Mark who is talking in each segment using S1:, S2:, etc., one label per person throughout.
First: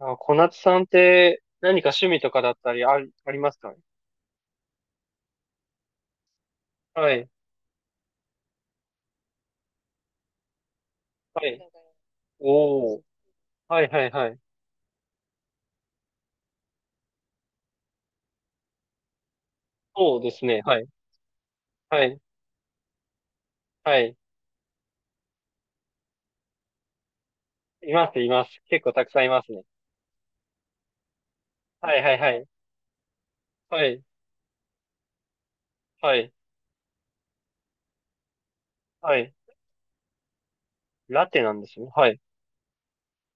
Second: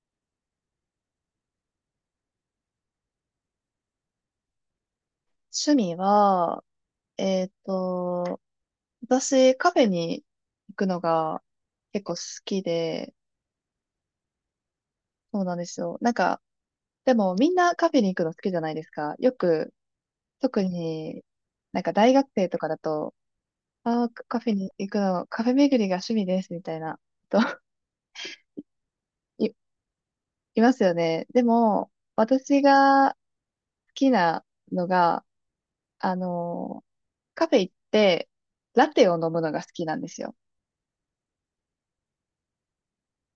S1: あ、小夏さんって何か趣味とかだったりありますか？
S2: 趣味は、
S1: はい。
S2: えっと、私、カフェに行くのが
S1: はい。
S2: 結構好き
S1: おー。
S2: で、
S1: はいはいはい。
S2: そうなんですよ。なんか、でもみんなカフェに行くの好きじゃないですか。よく、
S1: そうです
S2: 特
S1: ね。はい。
S2: になんか
S1: は
S2: 大
S1: い。
S2: 学生とかだと、
S1: は
S2: ああ、
S1: い。
S2: カフェに行くの、カフェ巡りが趣味です、みたいな、と、
S1: います、います。結構たくさんいま
S2: い、
S1: すね。
S2: いますよね。でも、
S1: はいはいはい。
S2: 私が好
S1: はい。
S2: きなのが、あ
S1: はい。
S2: の、カフェ行って、ラテを
S1: は
S2: 飲
S1: い。
S2: むのが好きなんですよ。
S1: ラテなんですね。はい。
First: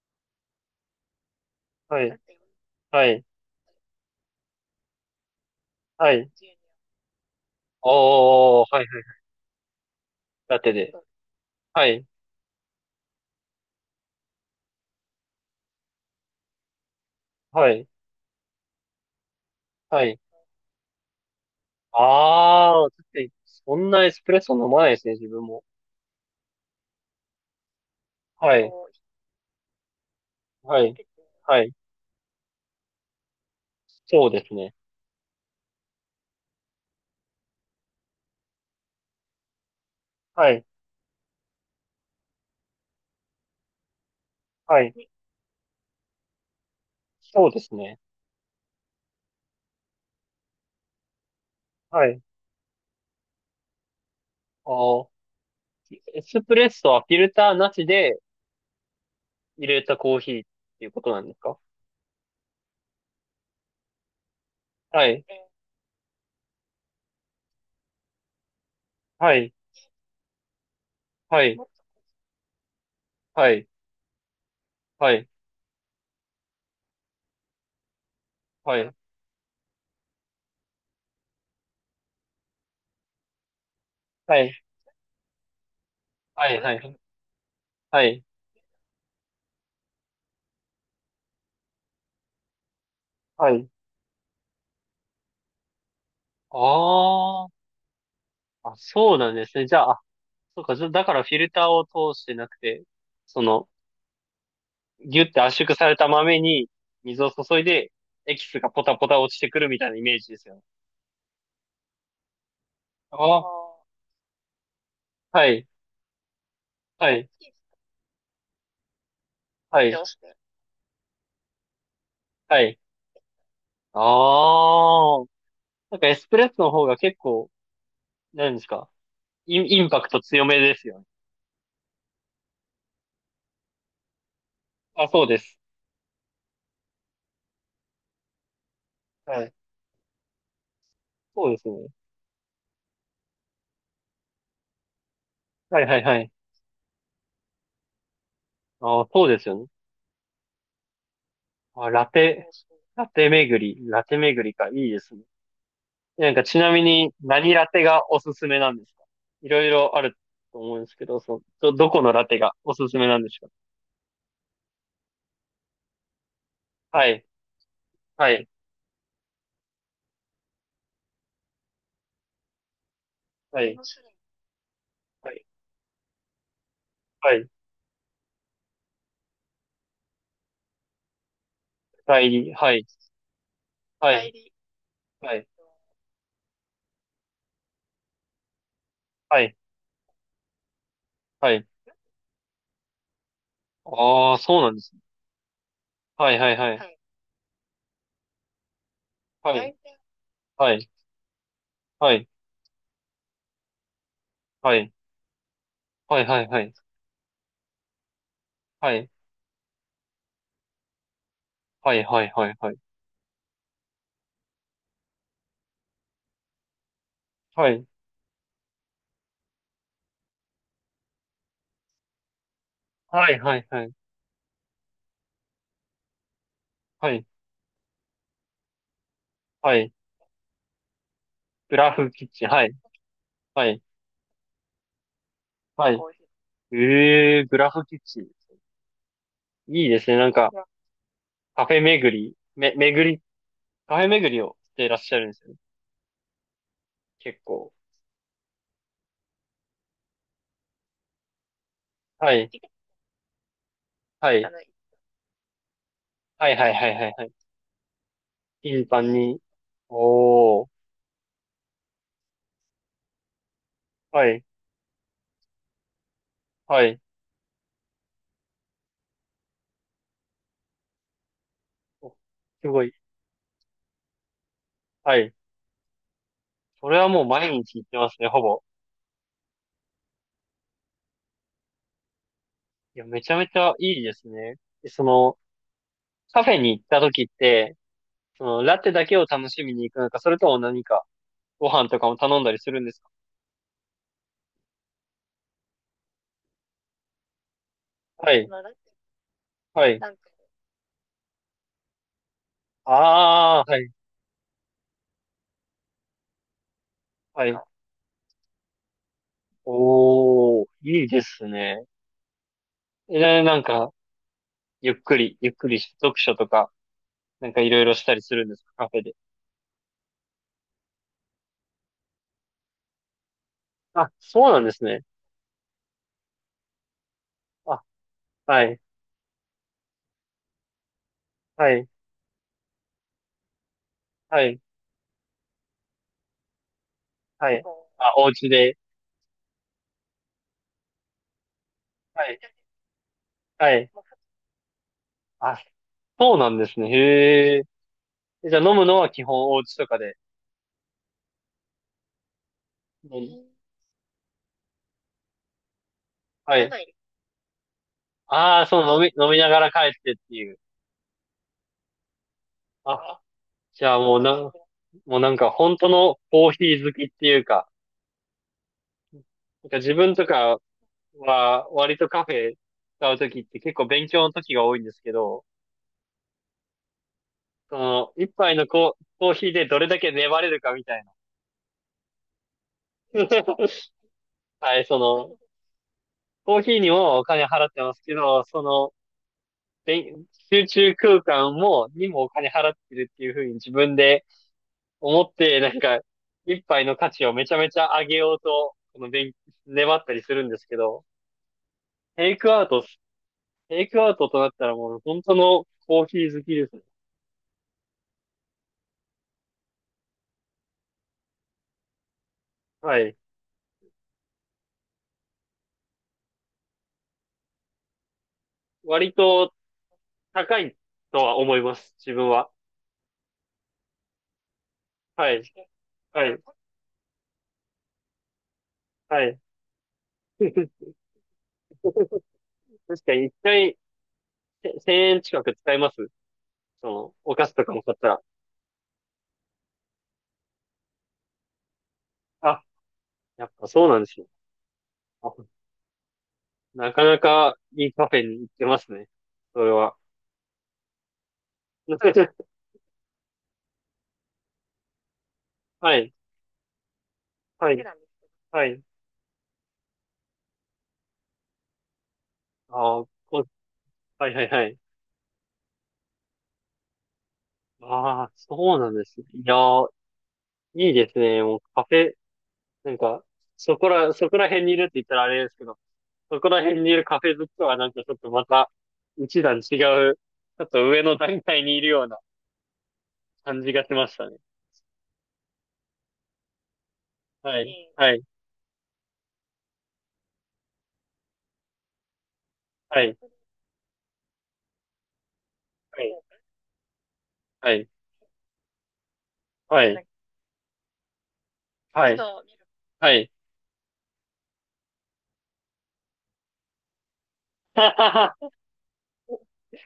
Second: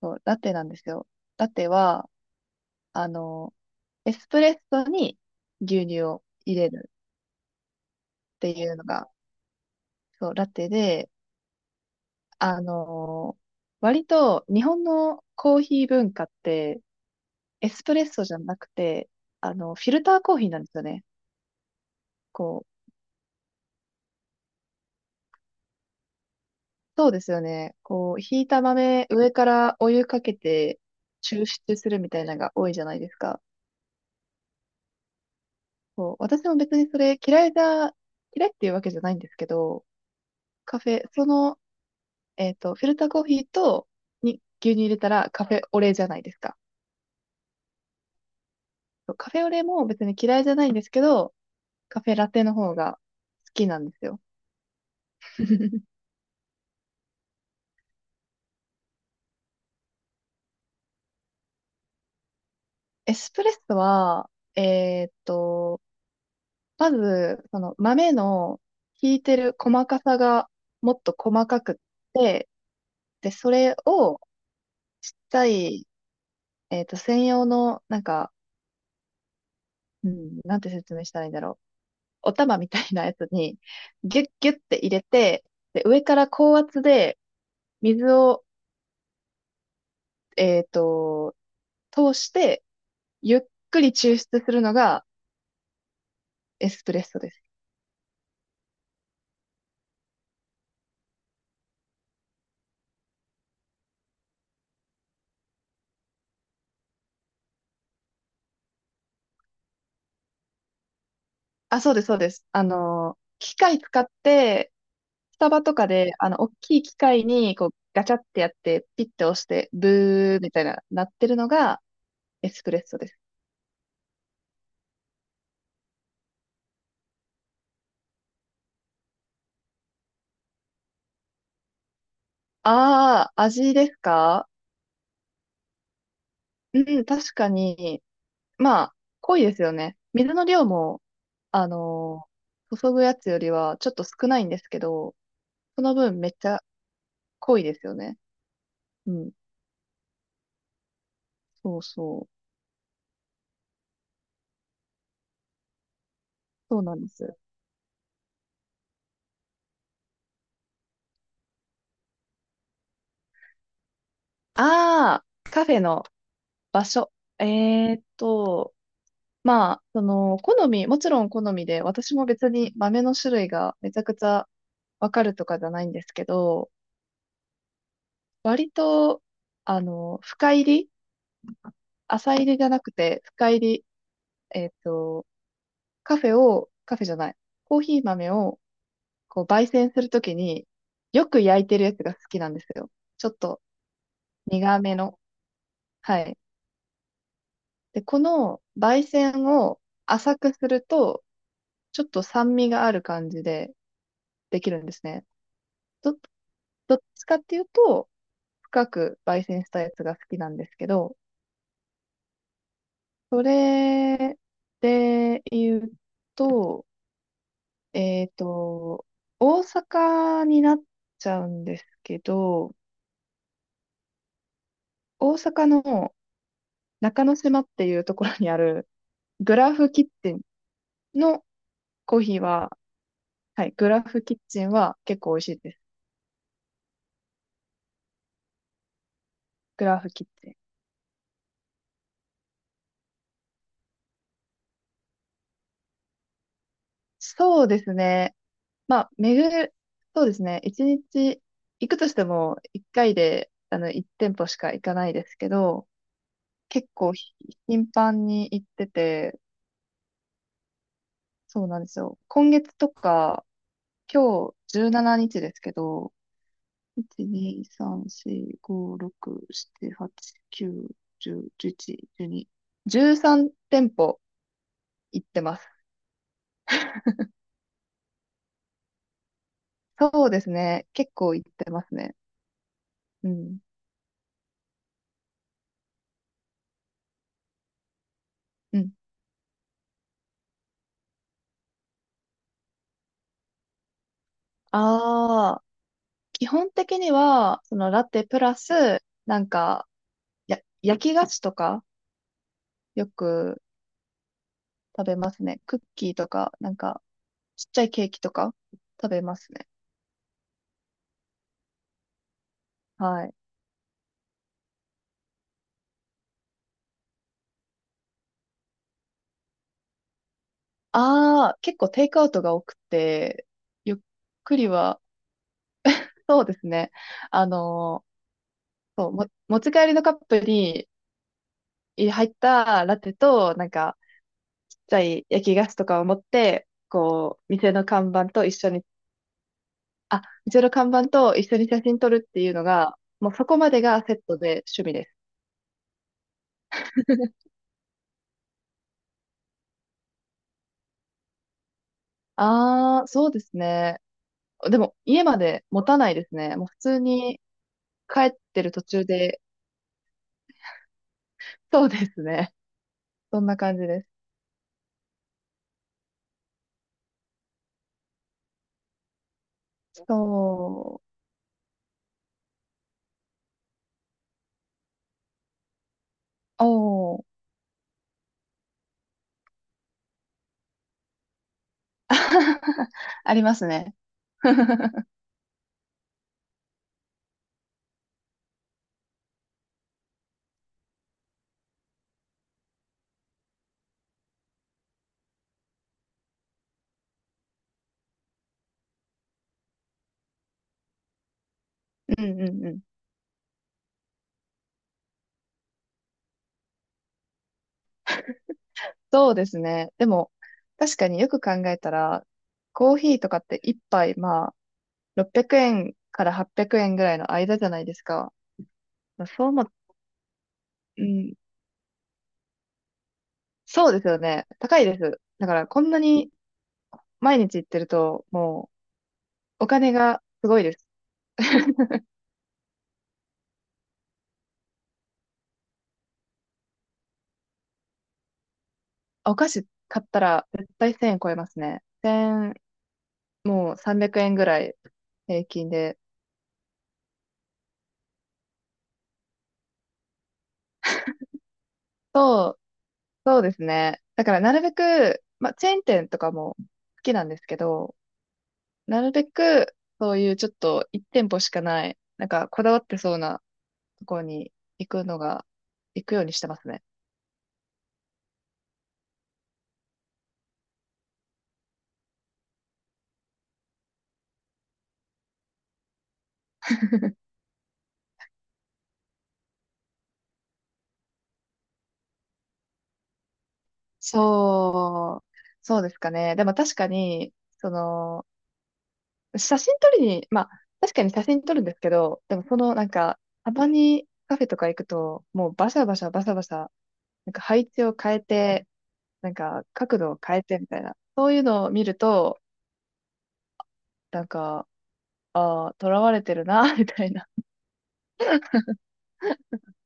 S2: そう、ラテなんですよ。ラテ
S1: は
S2: は、
S1: い。は
S2: あ
S1: い。
S2: の、エスプレッソに牛乳
S1: は
S2: を
S1: い。
S2: 入れるって
S1: おー。
S2: いう
S1: は
S2: の
S1: いは
S2: が、
S1: い。
S2: そう、ラ
S1: ラ
S2: テ
S1: テで。
S2: で、
S1: はい。
S2: あの、割と日本のコーヒー文化って、エ
S1: は
S2: ス
S1: い。
S2: プレッソじゃなくて、フィル
S1: は
S2: タ
S1: い。
S2: ーコーヒーなんですよね。こ
S1: あ
S2: う、
S1: ー。だってそんなエスプレッソ飲まないですね、自分も。
S2: そうですよね。こう、ひい
S1: は
S2: た
S1: い。
S2: 豆、上からお湯かけて
S1: はい。
S2: 抽
S1: はい。
S2: 出するみたいなのが多いじゃないですか。
S1: そうですね。
S2: そう、私も別にそれ嫌いっていうわけじゃないんですけど、
S1: はい。
S2: カフェ、そのフィルターコーヒーとに牛乳
S1: は
S2: 入れた
S1: い。
S2: らカフェオレじゃないですか。
S1: そうですね。
S2: そうカフェオレも別に嫌いじゃないんですけど、カ
S1: は
S2: フェ
S1: い。
S2: ラテの方が好きなんですよ。
S1: あー、 エスプレッソはフィルターなしで入れたコーヒーっていうことなんですか？
S2: エスプレッソは、え
S1: は
S2: っ
S1: い。
S2: と、まず、その豆の引い
S1: は
S2: て
S1: い。
S2: る細かさがもっと
S1: は
S2: 細
S1: い。
S2: かくって、で、そ
S1: はい。
S2: れをちっ
S1: はい。
S2: ちゃい、専用の、なんか、
S1: はい。
S2: うん、なんて説明したらいいんだろう。お玉みたいなやつに、ギュッ
S1: は
S2: ギ
S1: い。
S2: ュッて入れて、で、上から
S1: は
S2: 高
S1: い。は
S2: 圧
S1: い。
S2: で、
S1: は
S2: 水
S1: い。
S2: を、えっと、通して、ゆっ
S1: はい。
S2: くり抽出するのがエスプレッソです。
S1: ああ。あ、そうなんですね。じゃあ、あ、そうか。じゃ、だからフィルターを通してなくて、その、ギュって圧縮された豆に水を注いで、エキスがポタポタ落ちてくるみたいなイメージですよね。
S2: あ、そうです、そうです。
S1: ああ。
S2: 機械使って、ス
S1: は
S2: タバ
S1: い。
S2: とかで、大きい機
S1: は
S2: 械
S1: い。
S2: に、こう、ガチャってやって、ピッて押して、
S1: はい。
S2: ブーみたいな、なってるのがエ
S1: は
S2: スプ
S1: い。
S2: レッソです。
S1: ああ。なんかエスプレッソの方が結構、何ですか、インパクト強めですよね。
S2: ああ、味ですか？
S1: あ、そうです。
S2: うん、確かに、まあ、濃い
S1: はい。
S2: ですよね。水の量も、
S1: そうで
S2: あ
S1: すね。
S2: の、注ぐやつよりはちょっと少ないんですけど、
S1: は
S2: そ
S1: い
S2: の
S1: はいは
S2: 分め
S1: い。
S2: っちゃ濃いですよね。
S1: あ、
S2: う
S1: そう
S2: ん。
S1: ですよね。
S2: そう
S1: あ、ラ
S2: そう。
S1: テ、ラテ巡りか。いいですね。なんかちな
S2: そ
S1: み
S2: うなんで
S1: に
S2: す。
S1: 何ラテがおすすめなんですか？いろいろあると思うんですけど、その、どこのラテがおすすめなんですか？
S2: ああ、カフェの場
S1: は
S2: 所。
S1: い。
S2: えーっ
S1: はい。
S2: と、まあ、その、好み、もちろん好みで、私も別に豆の種類
S1: は
S2: が
S1: い。
S2: めちゃくちゃわか
S1: は
S2: ると
S1: い。
S2: かじゃないんですけど、
S1: はい。
S2: 割と、深入り
S1: 代
S2: 浅入
S1: 理。
S2: りじゃ
S1: は
S2: な
S1: い。
S2: くて、深入り、
S1: はい。
S2: えーっと、
S1: はい。
S2: カフェを、カフェじゃない、コーヒー豆を、
S1: は
S2: こう、
S1: い。
S2: 焙煎するときに、よく
S1: は
S2: 焼
S1: い。
S2: いてるやつが好きなんですよ。ちょっと
S1: ああ、そうなん
S2: 苦
S1: です
S2: め
S1: ね。
S2: の。は
S1: は
S2: い。
S1: いはいはい。
S2: で、この焙煎
S1: はい。
S2: を浅くす
S1: は
S2: る
S1: い。
S2: と、ちょっ
S1: は
S2: と
S1: い、
S2: 酸味がある感じででき
S1: は
S2: るんで
S1: い、
S2: すね。ど、
S1: はい、はい、はい、
S2: どっちかっていうと、深
S1: はい、
S2: く焙煎したやつが好きなんですけど、
S1: はい、はい、はい、はい、
S2: それで言うと、
S1: はい、
S2: えっと、大阪になっちゃうんですけど、
S1: はい、はい、はい、
S2: 大阪の
S1: は
S2: 中
S1: い、
S2: 之島っていうところにあるグラ
S1: は
S2: フ
S1: い、
S2: キッチンの
S1: グラフ
S2: コー
S1: キッ
S2: ヒー
S1: チン、は
S2: は、
S1: い、
S2: は
S1: は
S2: い、
S1: い、
S2: グラフキッチンは結構美味しいです。
S1: はい。ええー、グラフキッチン。い
S2: グ
S1: いで
S2: ラ
S1: す
S2: フ
S1: ね。
S2: キ
S1: な
S2: ッ
S1: んか、
S2: チン。
S1: カフェ巡り、め、巡り、カフェ巡りをしていらっしゃるんですよね。結
S2: そう
S1: 構。
S2: ですね。まあ、そうですね。一日行くとして
S1: はい、
S2: も、一回で、一
S1: は
S2: 店
S1: い、
S2: 舗
S1: は
S2: しか行かないですけど、
S1: い、はい、はい、は
S2: 結
S1: い、
S2: 構
S1: はい。
S2: 頻繁に行っ
S1: 頻
S2: て
S1: 繁に。
S2: て、
S1: おー、
S2: そうなんですよ。今月とか、
S1: はい、
S2: 今日17日ですけど、
S1: はい。
S2: 1、2、3、4、5、6、7、8、9、10、11、
S1: お、
S2: 12、
S1: すごい。
S2: 13店舗
S1: は
S2: 行っ
S1: い。
S2: てます。
S1: それはもう毎日行ってますね、ほぼ。
S2: そうですね。結構行ってますね。
S1: いや、め
S2: う
S1: ちゃめち
S2: ん。
S1: ゃいいですね。で、その、カフェに行った時って、その、
S2: う
S1: ラテ
S2: ん。
S1: だけを楽しみに行くのか、それとも何か、ご飯とかも頼んだりするんですか？
S2: あ基本的には、そのラテ
S1: は
S2: プ
S1: い、、、
S2: ラス、なんか、
S1: はい。か、
S2: 焼き菓子とか、よく
S1: ああ、はい、
S2: 食べますね。クッキーとか、なんか、
S1: はい。
S2: ちっちゃいケーキとか、食べますね。
S1: おー、いいですね。え、
S2: はい。
S1: なんか、ゆっくり読書とか、なんかいろいろしたりするんですか、カフェで。
S2: ああ、結構テイクアウトが多くて、ゆっ
S1: あ、そう
S2: く
S1: なん
S2: り
S1: です
S2: は、
S1: ね。
S2: そうですね。あ
S1: あ、
S2: の
S1: はい、
S2: そう、持ち帰りのカップに
S1: はい、
S2: 入ったラテと、なんか、
S1: はい、
S2: ちっちゃい焼き菓子とかを持って、こう、
S1: はい。
S2: 店の看
S1: あ、
S2: 板
S1: お
S2: と
S1: 家
S2: 一緒
S1: で。
S2: にあ、うちの看板と一緒に写真撮
S1: は
S2: るっ
S1: い、
S2: ていうのが、もうそこま
S1: は
S2: で
S1: い。
S2: がセットで趣味です。
S1: あ、そうなんですね。へえ。え、じゃあ飲むのは基本お家とかで。
S2: ああ、
S1: う、
S2: そうで
S1: ん、
S2: すね。でも家まで持たないですね。
S1: は
S2: もう普
S1: い。
S2: 通に帰っ
S1: あ
S2: て
S1: あ、
S2: る
S1: そ
S2: 途
S1: う、
S2: 中
S1: 飲み
S2: で、
S1: ながら帰ってっていう。
S2: そうですね。
S1: あ、
S2: そんな感
S1: じ
S2: じ
S1: ゃあ
S2: です。
S1: もうなん、もうなんか本当のコーヒー好きっていうか、なんか自分とか
S2: そ
S1: は割とカフェ使うときって結構勉強の時が多いんですけど、
S2: う。おー、
S1: その、一杯のコ、コーヒーでどれだけ粘れるかみたいな。
S2: ありますね。
S1: はい、その、コーヒーにもお金払ってますけど、その、勉集中空間も、にもお金払ってるっていうふうに自分で思って、なんか、一杯の価値をめちゃめちゃ上げようと、この勉、粘ったりするんですけど、
S2: う
S1: テイ
S2: ん
S1: ク
S2: う
S1: ア
S2: ん
S1: ウ
S2: う
S1: ト、
S2: ん。
S1: テイクアウトとなったらもう本当のコーヒー好きですね。
S2: そうですね。でも、確かによく考えたら、コー
S1: は
S2: ヒ
S1: い。
S2: ーとかって一杯、まあ、600円から800円ぐらいの間じゃないですか。
S1: 割
S2: そう
S1: と
S2: も、
S1: 高い
S2: う
S1: と
S2: ん、
S1: は思います、自分は。
S2: そうですよね。高いです。
S1: はい、
S2: だから、こんな
S1: は
S2: に
S1: い、
S2: 毎日行ってると、も
S1: はい。
S2: う、お金がすごいです。
S1: 確かに一回、せ1000円近く使います、その、お菓子とかも買ったら。
S2: お菓子買ったら、絶対1000円超えますね。1
S1: あ、やっぱ
S2: もう
S1: そうなんで
S2: 300
S1: すよ。
S2: 円ぐらい
S1: あ、
S2: 平均で。
S1: なかなかいいカフェに行ってますね、それは。
S2: そう、そうですね。だから、なるべく、まあ、チェーン
S1: は
S2: 店
S1: い、
S2: とかも好きなんですけ
S1: はい、
S2: ど、
S1: はい。
S2: なるべく、そういうちょっと1店舗しかない、なんか、こだわって
S1: ああ、
S2: そうな
S1: こ、
S2: ところ
S1: はいはい
S2: に
S1: はい。
S2: 行くのが、行くようにしてますね。
S1: ああ、そうなんですね。いやー、いいですね。もうカフェ、なんか、そこら辺にいるって言ったらあれですけど、そこら辺にいるカフェ好きとはなんかちょっとまた、一段違う、ちょっと上の段階にいるような感じがしましたね。
S2: そう、そうですかね。でも確かに、
S1: は
S2: そ
S1: い、はい、
S2: の、写真撮りに、まあ、確かに写真撮るんですけど、でもその、なん
S1: はい、
S2: か、たまにカフェとか行くと、もうバシャバ
S1: は
S2: シャ
S1: い、
S2: バシャバシャ、なんか配
S1: は
S2: 置
S1: い、
S2: を変えて、なんか
S1: は
S2: 角
S1: い、
S2: 度を変えてみたいな、そういうのを見ると、
S1: はい。
S2: なんか、あ囚われてるな、みたいな。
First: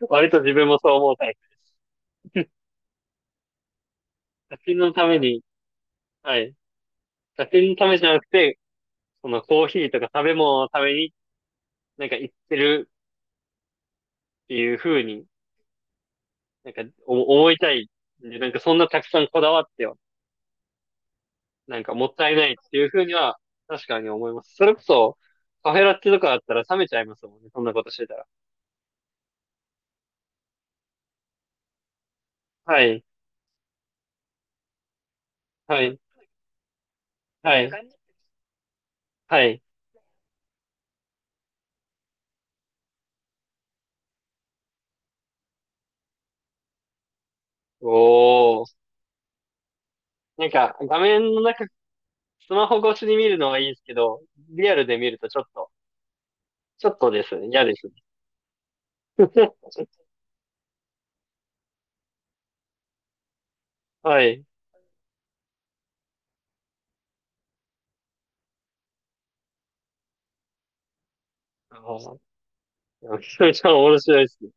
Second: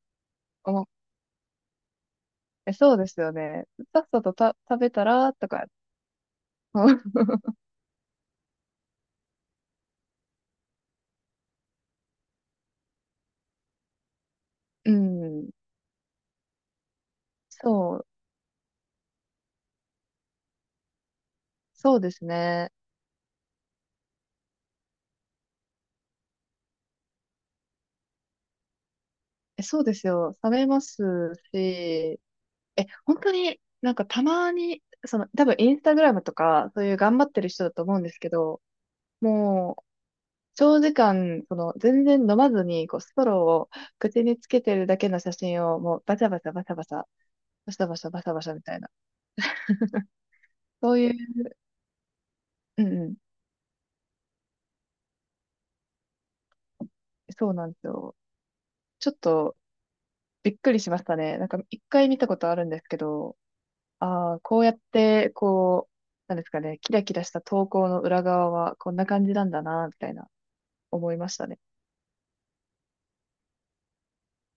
S1: 割と自分
S2: 思
S1: も
S2: う
S1: そう思うタイプです。
S2: えそうですよね。さっさと
S1: 写真
S2: 食べ
S1: の
S2: た
S1: ため
S2: ら、
S1: に、
S2: とか、
S1: はい。写真のためじゃなくて、そのコーヒーとか食べ物のためになんか行ってるっていう
S2: う
S1: 風に、
S2: ん、
S1: なんかお思いたい
S2: そう、
S1: んで、なんかそんなたくさんこだわっては、なんか
S2: そう
S1: もっ
S2: です
S1: たいないっ
S2: ね。
S1: ていう風には、確かに思います。それこそ、カフェラテとかだったら冷めちゃいますもんね、そんなことしてたら。
S2: え、そうですよ。冷めますし、
S1: はい、
S2: 本当になんかたまに、その多分イン
S1: は
S2: スタ
S1: い、
S2: グラムとかそういう頑張ってる
S1: は
S2: 人
S1: い、
S2: だと思うんですけど、
S1: はい。
S2: もう長時間、その全然飲まずにこうストローを口につけてるだけの写真をもうバシャバシャバシャバシャ、バシャバシャバシャバシャみ
S1: おー。
S2: たいな。
S1: なんか、
S2: そ
S1: 画
S2: うい
S1: 面の
S2: う、
S1: 中、スマホ
S2: うん
S1: 越し
S2: うん、
S1: に見るのはいいですけど、リアルで見るとちょっと、ちょっとですね、
S2: そう
S1: 嫌
S2: なん
S1: で
S2: で
S1: す
S2: す
S1: ね。
S2: よ。ちょっと びっくりしましたね。なんか一回見たことあるんですけど、
S1: は
S2: ああ、
S1: い。
S2: こうやってこう、なんですかね、キラキラした投稿の裏側はこんな感じなんだな、みたいな思いましたね。
S1: あー、めちゃめちゃ面白いですね。